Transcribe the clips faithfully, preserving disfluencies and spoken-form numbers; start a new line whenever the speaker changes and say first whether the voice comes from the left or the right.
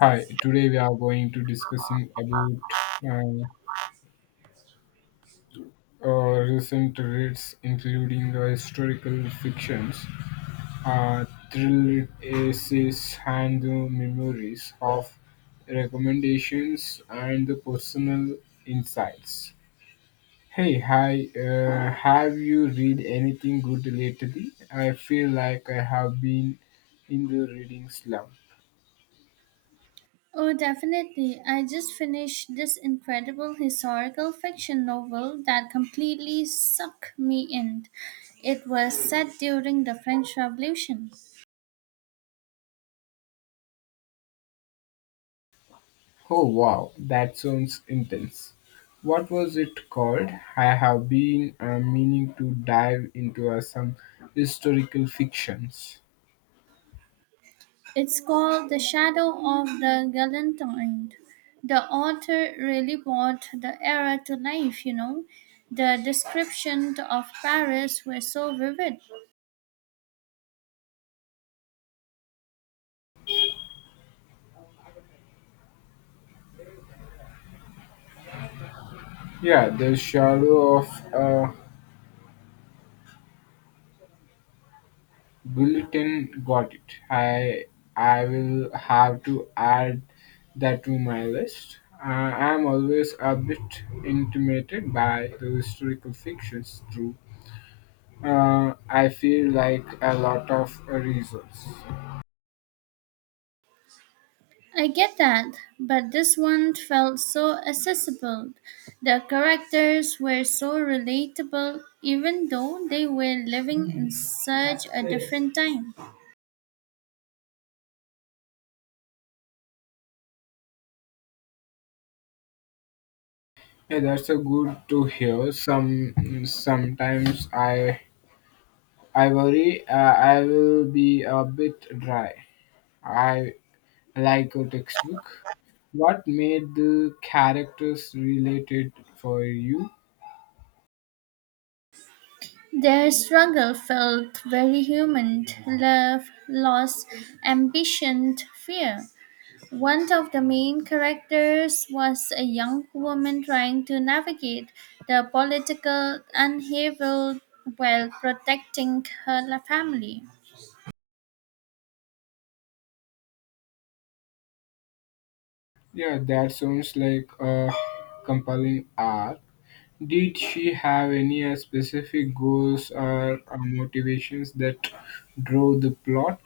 left: Hi, today we are going to discussing about uh, uh, recent reads, including the historical fictions, uh, thriller essays, and the memories of recommendations and the personal insights. Hey, hi, uh, have you read anything good lately? I feel like I have been in the reading slump.
right: Oh, definitely. I just finished this incredible historical fiction novel that completely sucked me in. It was set during the French Revolution.
left: Oh wow, that sounds intense. What was it called? I have been uh, meaning to dive into uh, some historical fictions.
right: It's called The Shadow of the Galantine. The author really brought the era to life, you know. The descriptions of Paris were so vivid.
left: Yeah, the shadow of a bulletin got it. I I will have to add that to my list. Uh, I am always a bit intimidated by the historical fictions. Through, uh, I feel like a lot of uh, reasons.
right: I get that, but this one felt so accessible. The characters were so relatable, even though they were living in such a different time.
left: Yeah, that's a good to hear. Some sometimes I I worry uh, I will be a bit dry. I like a textbook. What made the characters related for you?
right: Their struggle felt very human love, loss, ambition, fear. One of the main characters was a young woman trying to navigate the political upheaval while protecting her family.
left: Yeah, that sounds like a compelling art. Did she have any uh, specific goals or uh, motivations that drove the plot?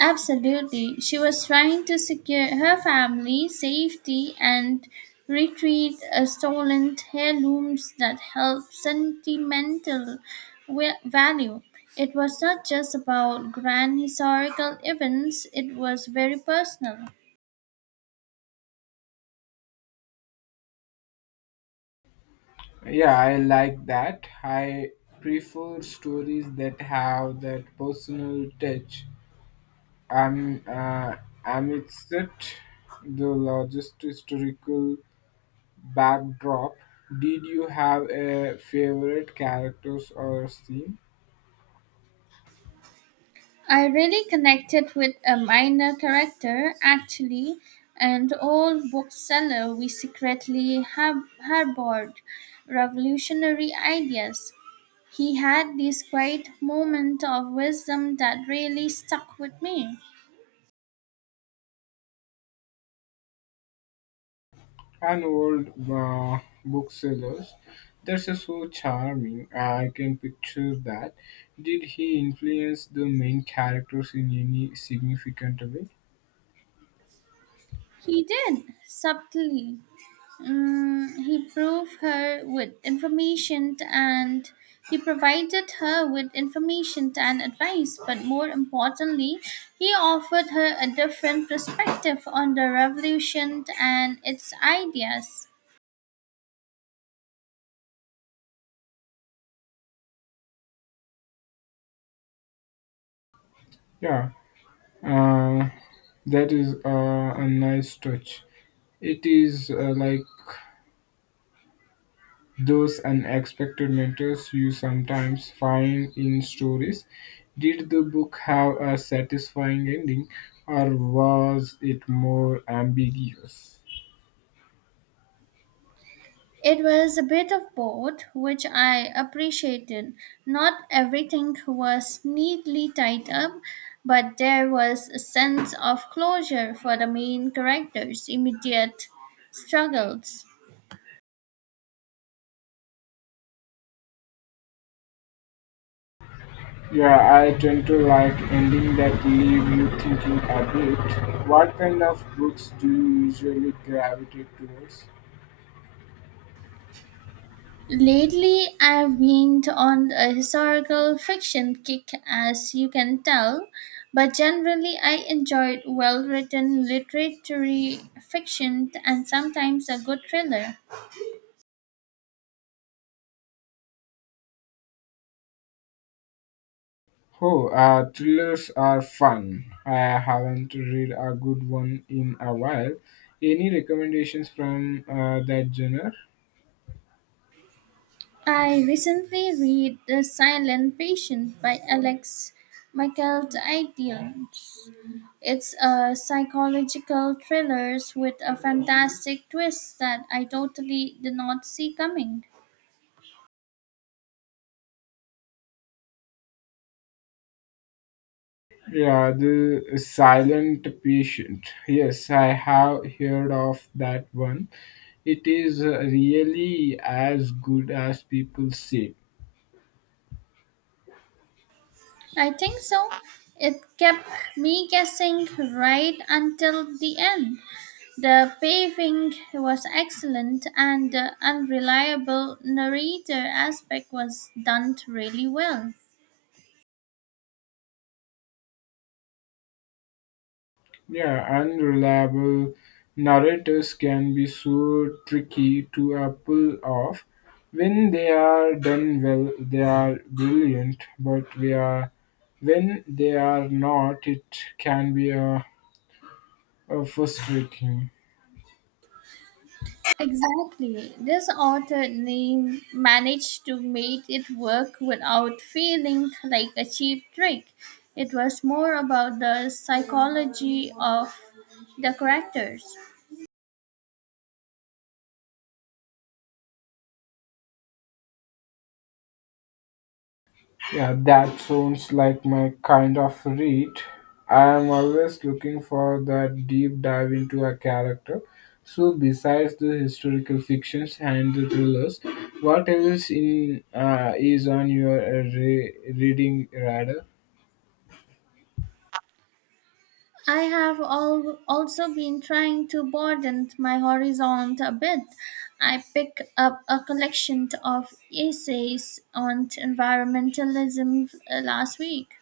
right: Absolutely. She was trying to secure her family safety and retrieve a stolen heirlooms that held sentimental wa- value. It was not just about grand historical events, it was very personal.
left: Yeah, I like that. I prefer stories that have that personal touch. I'm uh, amidst it, the largest historical backdrop. Did you have a favorite characters or scene?
right: I really connected with a minor character, actually, an old bookseller we secretly har- harbored revolutionary ideas. He had this great moment of wisdom that really stuck with me.
left: An old uh, booksellers. That's uh, so charming. I can picture that. Did he influence the main characters in any significant way?
right: He did, subtly. Mm, he proved her with information and he provided her with information and advice, but more importantly, he offered her a different perspective on the revolution and its ideas.
left: Yeah, Uh, that is uh, a nice touch. It is uh, like those unexpected mentors you sometimes find in stories. Did the book have a satisfying ending or was it more ambiguous?
right: It was a bit of both, which I appreciated. Not everything was neatly tied up, but there was a sense of closure for the main character's immediate struggles.
left: Yeah, I tend to like ending that leave you thinking a bit. What kind of books do you usually gravitate towards?
right: Lately, I've been on a historical fiction kick, as you can tell, but generally, I enjoyed well written literary fiction and sometimes a good thriller.
left: Oh, uh, thrillers are fun. I haven't read a good one in a while. Any recommendations from uh, that genre?
right: I recently read The Silent Patient by Alex Michael Didions. It's a psychological thriller with a fantastic twist that I totally did not see coming.
left: Yeah, the Silent Patient. Yes, I have heard of that one. It is uh, really as good as people say.
right: I think so. It kept me guessing right until the end. The pacing was excellent and the unreliable narrator aspect was done really well.
left: Yeah, unreliable narratives can be so tricky to uh, pull off. When they are done well, they are brilliant, but we are, when they are not, it can be uh, uh, frustrating.
right: Exactly. This author name managed to make it work without feeling like a cheap trick. It was more about the psychology of the characters.
left: Yeah, that sounds like my kind of read. I am always looking for that deep dive into a character. So, besides the historical fictions and the thrillers, what else in uh, is on your uh, re- reading radar?
right: I have al- also been trying to broaden my horizon a bit. I picked up a collection of essays on environmentalism uh, last week.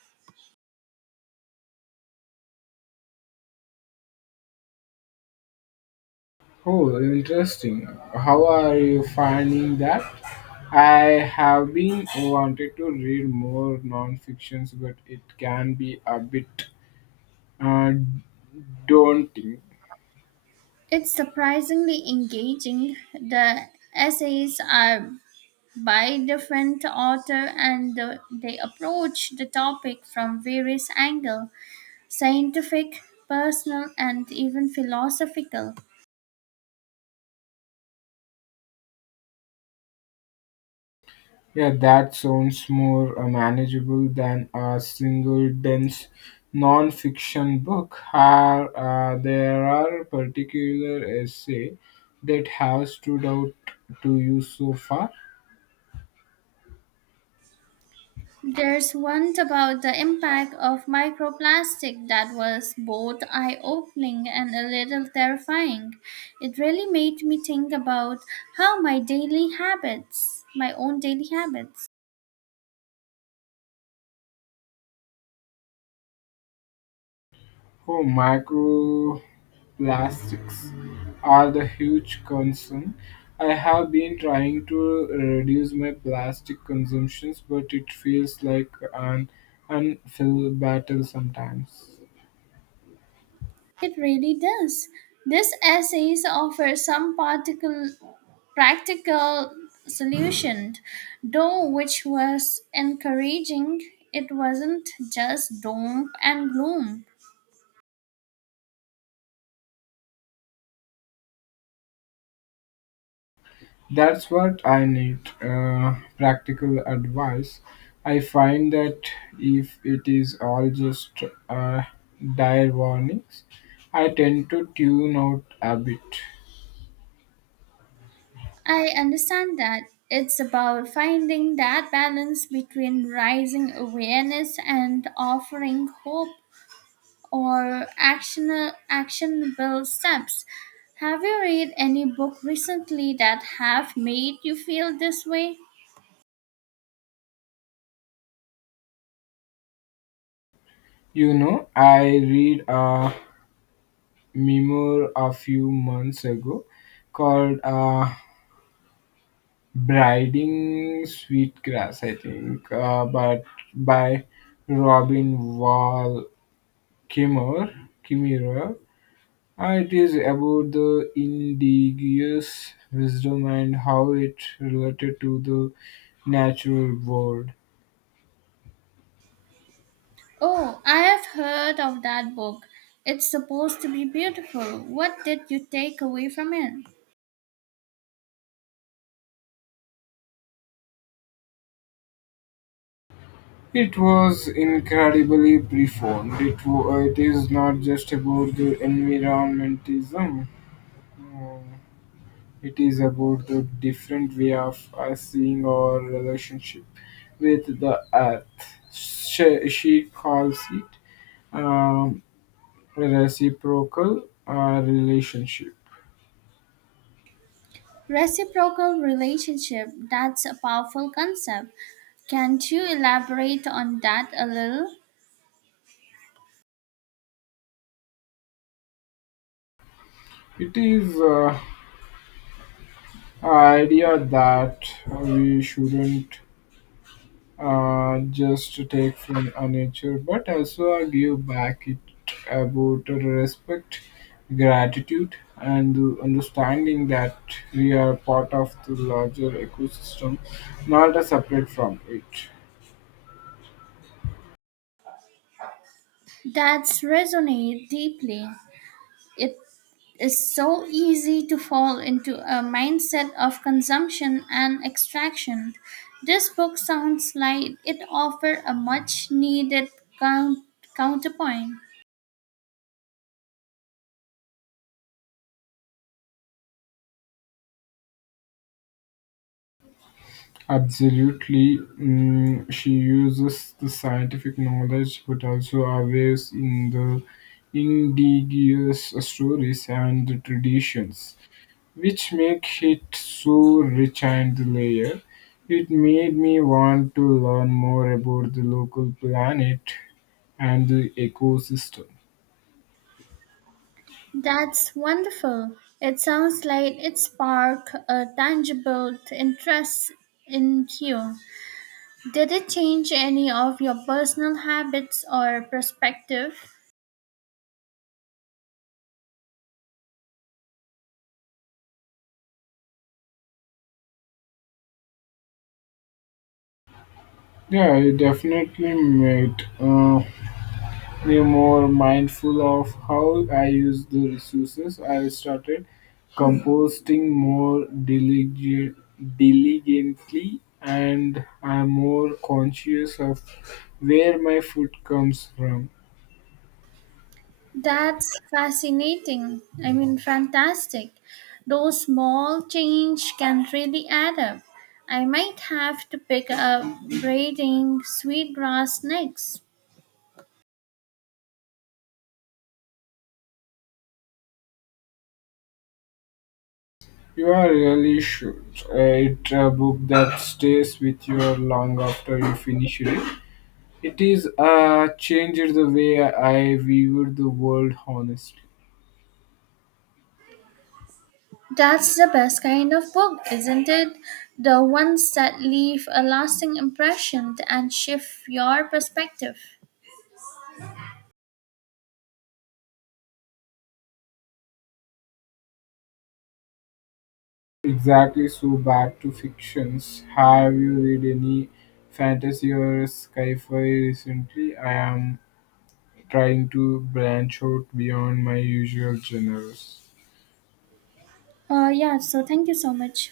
left: Oh, interesting. How are you finding that? I have been wanted to read more non-fictions, but it can be a bit uh, daunting.
right: It's surprisingly engaging. The essays are by different author and the- they approach the topic from various angles scientific, personal, and even philosophical.
left: Yeah, that sounds more uh, manageable than a single dense non-fiction book. Are, uh, there are particular essay that have stood out to you so far?
right: There's one about the impact of microplastic that was both eye-opening and a little terrifying. It really made me think about how my daily habits my own daily habits.
left: Oh, microplastics are the huge concern. I have been trying to reduce my plastic consumptions, but it feels like an unfilled battle sometimes.
right: It really does. This essay offers some particle practical solution, though, which was encouraging. It wasn't just doom and gloom.
left: That's what I need uh, practical advice. I find that if it is all just uh, dire warnings, I tend to tune out a bit.
right: I understand that it's about finding that balance between rising awareness and offering hope or action, actionable steps. Have you read any book recently that have made you feel this way?
left: You know, I read a memoir a few months ago called uh, Briding Sweetgrass, I think, uh, but by Robin Wall Kimmerer. Kimmerer it is about the indigenous wisdom and how it related to the natural world.
right: Oh, I have heard of that book. It's supposed to be beautiful. What did you take away from it?
left: It was incredibly profound. It, wa- it is not just about the environmentalism. It is about the different way of us seeing our relationship with the earth. She, she calls it um, reciprocal uh, relationship.
right: Reciprocal relationship. That's a powerful concept. Can't you elaborate on that a little?
left: It is uh, idea that we shouldn't uh, just take from a nature but also uh, give back it about respect gratitude and the understanding that we are part of the larger ecosystem not a separate from it.
right: That's resonate deeply. It is so easy to fall into a mindset of consumption and extraction. This book sounds like it offers a much needed count- counterpoint.
left: Absolutely. Mm, she uses the scientific knowledge but also aware in the indigenous stories and the traditions, which make it so rich and layered. It made me want to learn more about the local planet and the ecosystem.
right: That's wonderful. It sounds like it sparked a tangible interest in you. Did it change any of your personal habits or perspective?
left: Yeah, it definitely made uh, me more mindful of how I use the resources. I started composting more diligent, diligently and I'm more conscious of where my food comes from.
right: That's fascinating. I mean, fantastic. Those small change can really add up. I might have to pick up braiding sweetgrass next.
left: You are really should. Uh, it's a book that stays with you long after you finish it. It is uh, changed the way I viewed the world, honestly.
right: That's the best kind of book, isn't it? The ones that leave a lasting impression and shift your perspective.
left: Exactly. So back to fictions. Have you read any fantasy or sci-fi recently? I am trying to branch out beyond my usual genres.
right: Uh, yeah, so thank you so much.